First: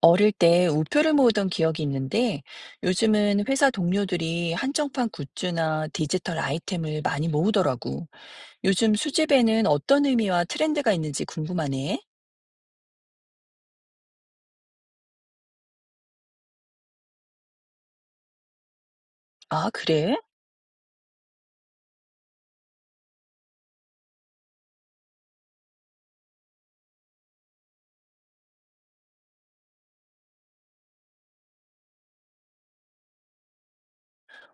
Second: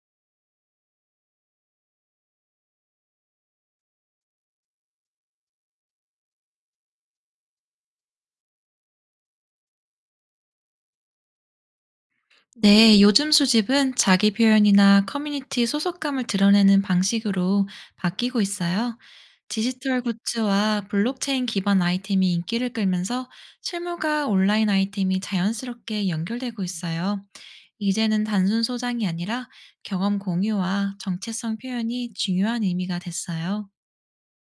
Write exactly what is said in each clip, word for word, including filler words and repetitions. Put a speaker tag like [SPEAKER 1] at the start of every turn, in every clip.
[SPEAKER 1] 어릴 때 우표를 모으던 기억이 있는데 요즘은 회사 동료들이 한정판 굿즈나 디지털 아이템을 많이 모으더라고. 요즘 수집에는 어떤 의미와 트렌드가 있는지 궁금하네.
[SPEAKER 2] 네, 요즘 수집은 자기 표현이나 커뮤니티 소속감을 드러내는 방식으로 바뀌고 있어요.
[SPEAKER 1] 아,
[SPEAKER 2] 디지털
[SPEAKER 1] 그래?
[SPEAKER 2] 굿즈와 블록체인 기반 아이템이 인기를 끌면서 실물과 온라인 아이템이 자연스럽게 연결되고 있어요. 이제는 단순 소장이 아니라 경험 공유와 정체성 표현이 중요한 의미가 됐어요.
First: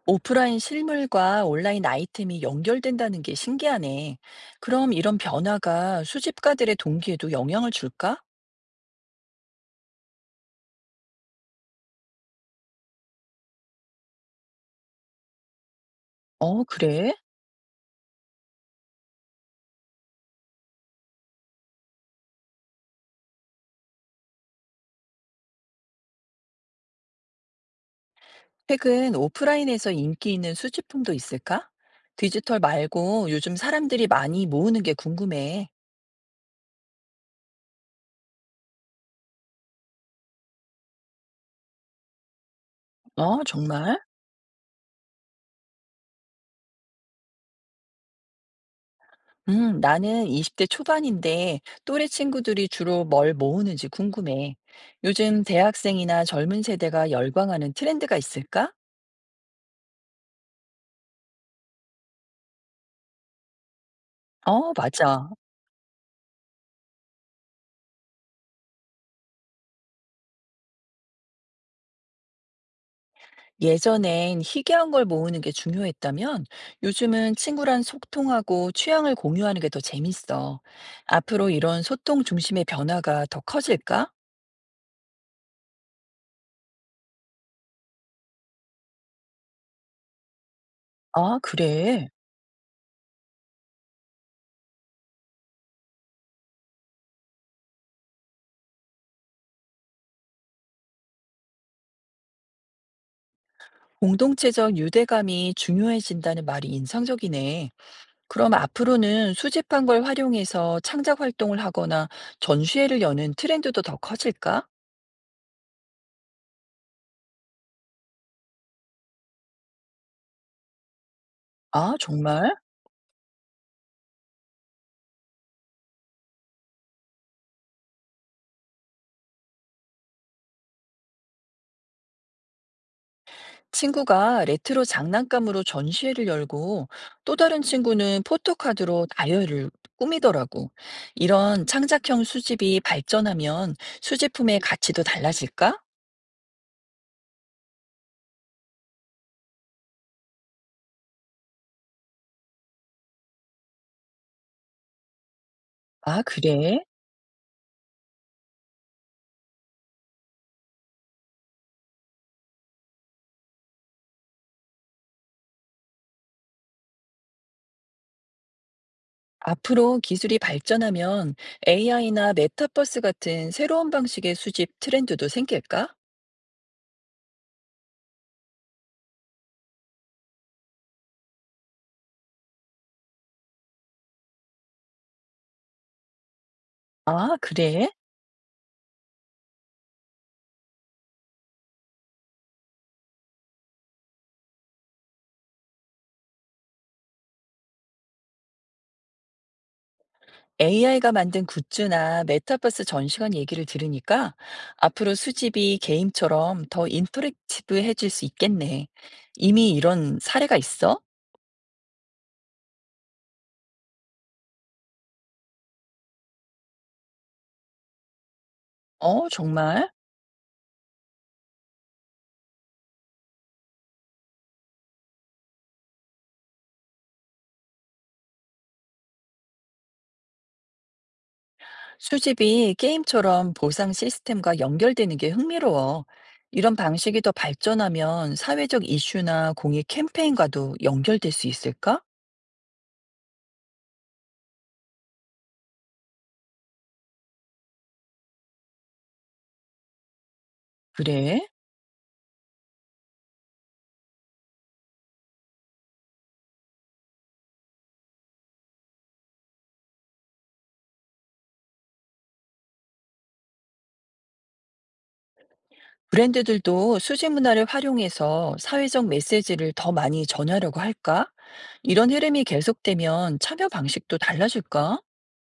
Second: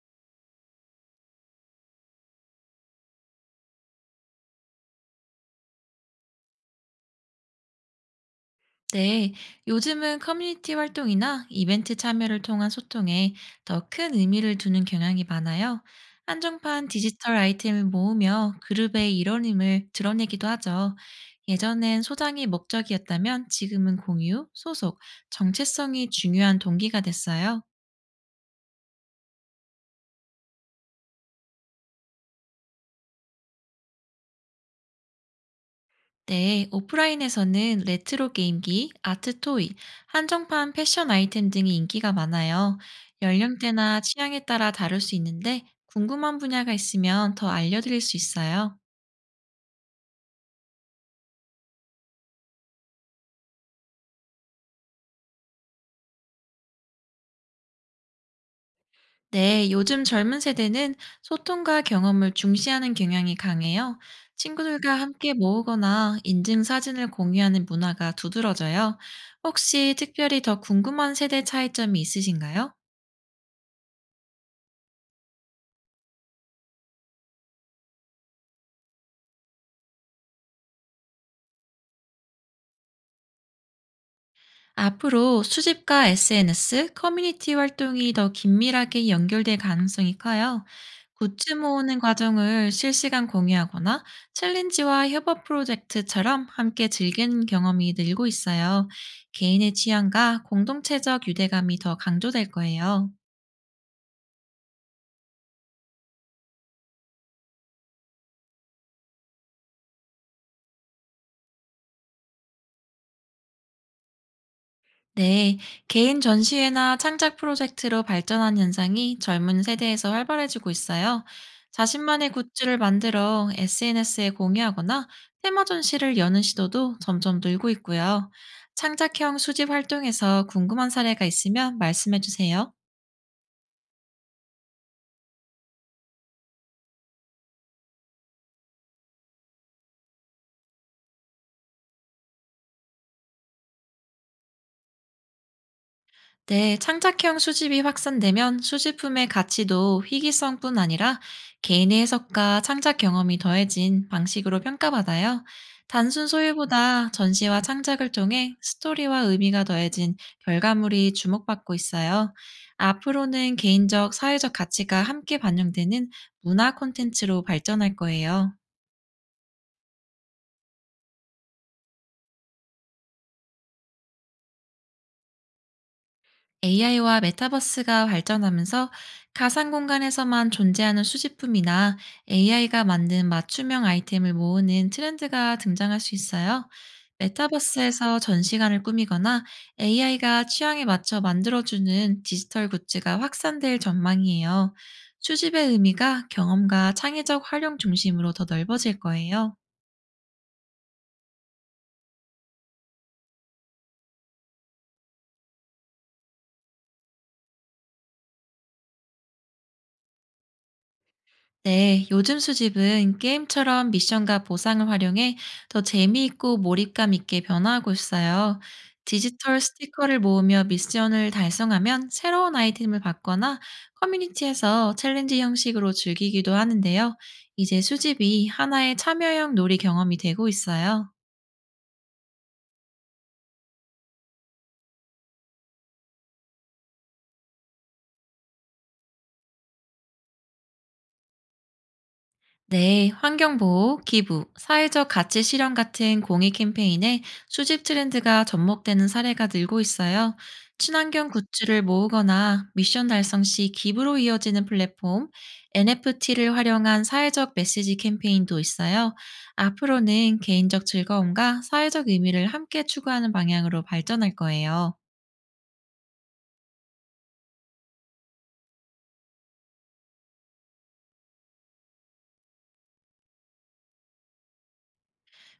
[SPEAKER 1] 오프라인 실물과 온라인 아이템이 연결된다는 게 신기하네. 그럼 이런 변화가 수집가들의 동기에도 영향을 줄까?
[SPEAKER 2] 네, 요즘은 커뮤니티 활동이나 이벤트 참여를 통한 소통에 더 큰 의미를 두는 경향이 많아요.
[SPEAKER 1] 어,
[SPEAKER 2] 한정판
[SPEAKER 1] 그래?
[SPEAKER 2] 디지털 아이템을 모으며 그룹의 일원임을 드러내기도 하죠. 예전엔 소장이 목적이었다면 지금은 공유, 소속, 정체성이 중요한 동기가 됐어요.
[SPEAKER 1] 최근 오프라인에서 인기 있는 수집품도 있을까? 디지털 말고 요즘 사람들이 많이 모으는 게 궁금해.
[SPEAKER 2] 네, 오프라인에서는 레트로 게임기, 아트 토이, 한정판 패션 아이템 등이 인기가 많아요.
[SPEAKER 1] 어, 정말?
[SPEAKER 2] 연령대나 취향에 따라 다를 수 있는데 궁금한 분야가 있으면 더 알려드릴 수 있어요.
[SPEAKER 1] 음, 나는 이십 대 초반인데 또래 친구들이 주로 뭘 모으는지 궁금해. 요즘 대학생이나 젊은 세대가 열광하는 트렌드가 있을까?
[SPEAKER 2] 네, 요즘 젊은 세대는 소통과 경험을 중시하는 경향이 강해요.
[SPEAKER 1] 어,
[SPEAKER 2] 친구들과
[SPEAKER 1] 맞아.
[SPEAKER 2] 함께 모으거나 인증 사진을 공유하는 문화가 두드러져요. 혹시 특별히 더 궁금한 세대 차이점이 있으신가요?
[SPEAKER 1] 예전엔 희귀한 걸 모으는 게 중요했다면 요즘은 친구랑 소통하고 취향을 공유하는 게 더 재밌어. 앞으로 이런 소통 중심의 변화가 더 커질까?
[SPEAKER 2] 앞으로 수집과 에스엔에스, 커뮤니티 활동이 더 긴밀하게 연결될 가능성이 커요.
[SPEAKER 1] 아,
[SPEAKER 2] 굿즈 모으는
[SPEAKER 1] 그래.
[SPEAKER 2] 과정을 실시간 공유하거나 챌린지와 협업 프로젝트처럼 함께 즐기는 경험이 늘고 있어요. 개인의 취향과 공동체적 유대감이 더 강조될 거예요.
[SPEAKER 1] 공동체적 유대감이 중요해진다는 말이 인상적이네. 그럼 앞으로는 수집한 걸 활용해서 창작 활동을 하거나 전시회를 여는 트렌드도 더 커질까?
[SPEAKER 2] 네, 개인 전시회나 창작 프로젝트로 발전한 현상이 젊은 세대에서 활발해지고 있어요.
[SPEAKER 1] 아,
[SPEAKER 2] 자신만의
[SPEAKER 1] 정말?
[SPEAKER 2] 굿즈를 만들어 에스엔에스에 공유하거나 테마 전시를 여는 시도도 점점 늘고 있고요. 창작형 수집 활동에서 궁금한 사례가 있으면 말씀해 주세요.
[SPEAKER 1] 친구가 레트로 장난감으로 전시회를 열고 또 다른 친구는 포토카드로 나열을 꾸미더라고. 이런 창작형 수집이 발전하면 수집품의 가치도 달라질까?
[SPEAKER 2] 네, 창작형 수집이 확산되면 수집품의 가치도 희귀성뿐 아니라 개인의 해석과 창작 경험이 더해진 방식으로 평가받아요.
[SPEAKER 1] 아,
[SPEAKER 2] 단순
[SPEAKER 1] 그래?
[SPEAKER 2] 소유보다 전시와 창작을 통해 스토리와 의미가 더해진 결과물이 주목받고 있어요. 앞으로는 개인적, 사회적 가치가 함께 반영되는 문화 콘텐츠로 발전할 거예요.
[SPEAKER 1] 앞으로 기술이 발전하면 에이아이나 메타버스 같은 새로운 방식의 수집 트렌드도 생길까?
[SPEAKER 2] 에이아이와 메타버스가 발전하면서 가상 공간에서만 존재하는 수집품이나 에이아이가 만든 맞춤형 아이템을 모으는 트렌드가 등장할 수 있어요.
[SPEAKER 1] 아, 그래?
[SPEAKER 2] 메타버스에서 전시관을 꾸미거나 에이아이가 취향에 맞춰 만들어주는 디지털 굿즈가 확산될 전망이에요. 수집의 의미가 경험과 창의적 활용 중심으로 더 넓어질 거예요.
[SPEAKER 1] 에이아이가 만든 굿즈나 메타버스 전시관 얘기를 들으니까 앞으로 수집이 게임처럼 더 인터랙티브해질 수 있겠네. 이미 이런 사례가 있어?
[SPEAKER 2] 네, 요즘 수집은 게임처럼 미션과 보상을 활용해 더 재미있고 몰입감 있게 변화하고 있어요.
[SPEAKER 1] 어,
[SPEAKER 2] 디지털
[SPEAKER 1] 정말?
[SPEAKER 2] 스티커를 모으며 미션을 달성하면 새로운 아이템을 받거나 커뮤니티에서 챌린지 형식으로 즐기기도 하는데요. 이제 수집이 하나의 참여형 놀이 경험이 되고 있어요.
[SPEAKER 1] 수집이 게임처럼 보상 시스템과 연결되는 게 흥미로워. 이런 방식이 더 발전하면 사회적 이슈나 공익 캠페인과도 연결될 수 있을까?
[SPEAKER 2] 네, 환경보호, 기부, 사회적 가치 실현 같은 공익 캠페인에 수집 트렌드가 접목되는 사례가 늘고 있어요. 친환경
[SPEAKER 1] 그래?
[SPEAKER 2] 굿즈를 모으거나 미션 달성 시 기부로 이어지는 플랫폼, 엔에프티를 활용한 사회적 메시지 캠페인도 있어요. 앞으로는 개인적 즐거움과 사회적 의미를 함께 추구하는 방향으로 발전할 거예요.
[SPEAKER 1] 브랜드들도 수직 문화를 활용해서 사회적 메시지를 더 많이 전하려고 할까? 이런 흐름이 계속되면 참여 방식도 달라질까?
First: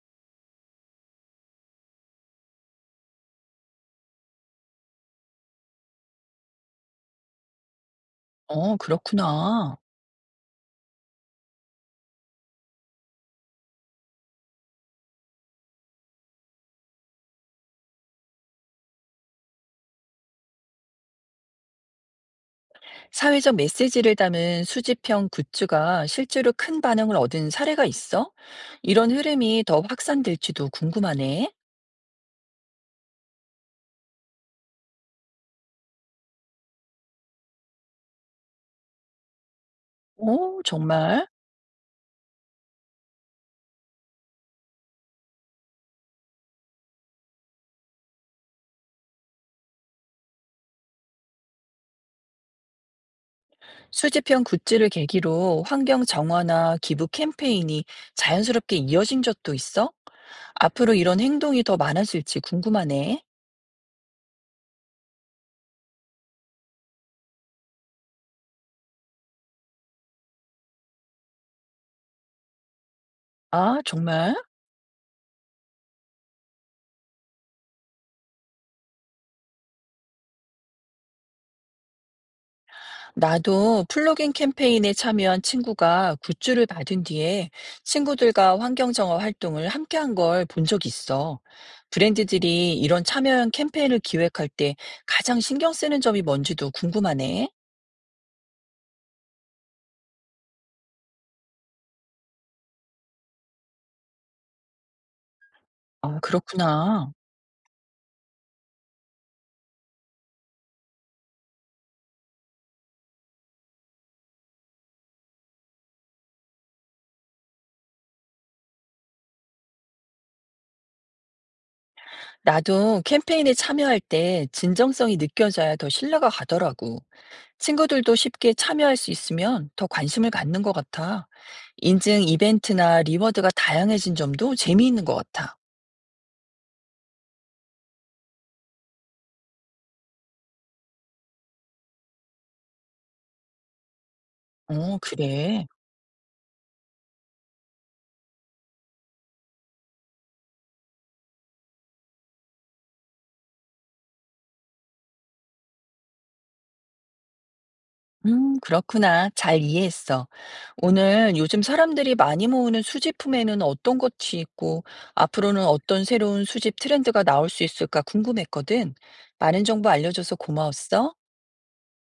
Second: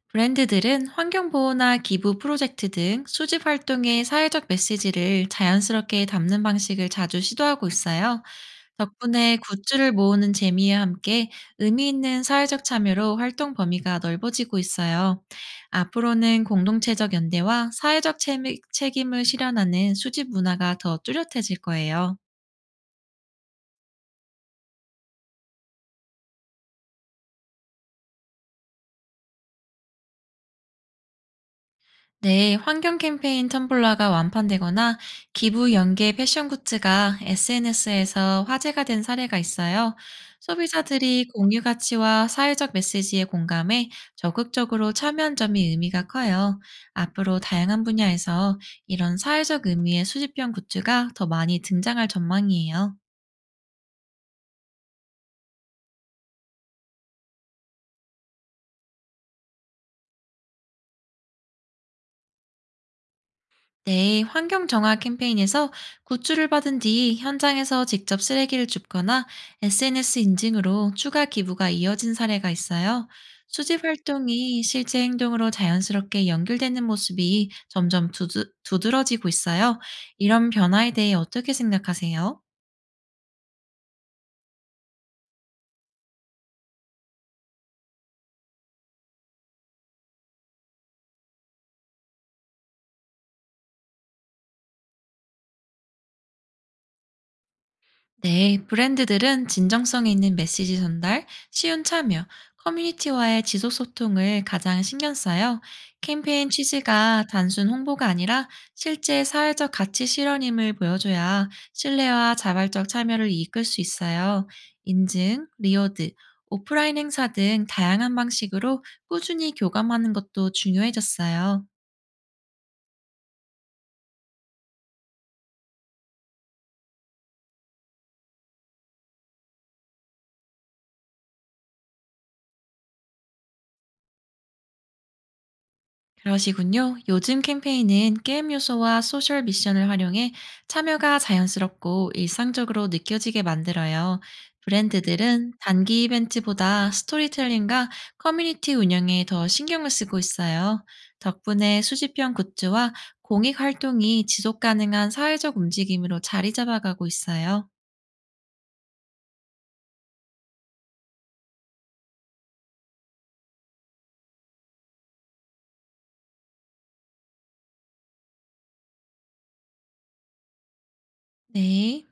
[SPEAKER 2] 브랜드들은 환경보호나 기부 프로젝트 등 수집 활동의 사회적 메시지를 자연스럽게 담는 방식을 자주 시도하고 있어요.
[SPEAKER 1] 어,
[SPEAKER 2] 덕분에
[SPEAKER 1] 그렇구나.
[SPEAKER 2] 굿즈를 모으는 재미와 함께 의미 있는 사회적 참여로 활동 범위가 넓어지고 있어요. 앞으로는 공동체적 연대와 사회적 채- 책임을 실현하는 수집 문화가 더 뚜렷해질 거예요.
[SPEAKER 1] 사회적 메시지를 담은 수집형 굿즈가 실제로 큰 반응을 얻은 사례가 있어? 이런 흐름이 더 확산될지도 궁금하네.
[SPEAKER 2] 네, 환경 캠페인 텀블러가 완판되거나 기부 연계 패션 굿즈가 에스엔에스에서 화제가 된 사례가 있어요.
[SPEAKER 1] 오, 정말?
[SPEAKER 2] 소비자들이 공유 가치와 사회적 메시지에 공감해 적극적으로 참여한 점이 의미가 커요. 앞으로 다양한 분야에서 이런 사회적 의미의 수집형 굿즈가 더 많이 등장할 전망이에요.
[SPEAKER 1] 수집형 굿즈를 계기로 환경 정화나 기부 캠페인이 자연스럽게 이어진 적도 있어? 앞으로 이런 행동이 더 많아질지 궁금하네.
[SPEAKER 2] 네, 환경 정화 캠페인에서 구출을 받은 뒤 현장에서 직접 쓰레기를 줍거나 에스엔에스 인증으로 추가 기부가 이어진 사례가 있어요.
[SPEAKER 1] 아,
[SPEAKER 2] 수집
[SPEAKER 1] 정말?
[SPEAKER 2] 활동이 실제 행동으로 자연스럽게 연결되는 모습이 점점 두드, 두드러지고 있어요. 이런 변화에 대해 어떻게 생각하세요?
[SPEAKER 1] 나도 플로깅 캠페인에 참여한 친구가 굿즈를 받은 뒤에 친구들과 환경정화 활동을 함께 한 걸 본 적 있어. 브랜드들이 이런 참여형 캠페인을 기획할 때 가장 신경 쓰는 점이 뭔지도 궁금하네.
[SPEAKER 2] 네, 브랜드들은 진정성 있는 메시지 전달, 쉬운 참여, 커뮤니티와의 지속 소통을 가장 신경 써요.
[SPEAKER 1] 아,
[SPEAKER 2] 캠페인
[SPEAKER 1] 그렇구나.
[SPEAKER 2] 취지가 단순 홍보가 아니라 실제 사회적 가치 실현임을 보여줘야 신뢰와 자발적 참여를 이끌 수 있어요. 인증, 리워드, 오프라인 행사 등 다양한 방식으로 꾸준히 교감하는 것도 중요해졌어요.
[SPEAKER 1] 나도 캠페인에 참여할 때 진정성이 느껴져야 더 신뢰가 가더라고. 친구들도 쉽게 참여할 수 있으면 더 관심을 갖는 것 같아. 인증 이벤트나 리워드가 다양해진 점도 재미있는 것 같아.
[SPEAKER 2] 그러시군요. 요즘 캠페인은 게임 요소와 소셜 미션을 활용해 참여가 자연스럽고 일상적으로 느껴지게 만들어요.
[SPEAKER 1] 어,
[SPEAKER 2] 브랜드들은
[SPEAKER 1] 그래.
[SPEAKER 2] 단기 이벤트보다 스토리텔링과 커뮤니티 운영에 더 신경을 쓰고 있어요. 덕분에 수집형 굿즈와 공익 활동이 지속 가능한 사회적 움직임으로 자리 잡아가고 있어요.
[SPEAKER 1] 음, 그렇구나. 잘 이해했어. 오늘 요즘 사람들이 많이 모으는 수집품에는 어떤 것이 있고, 앞으로는 어떤 새로운 수집 트렌드가 나올 수 있을까 궁금했거든. 많은 정보 알려줘서 고마웠어.
[SPEAKER 2] 네.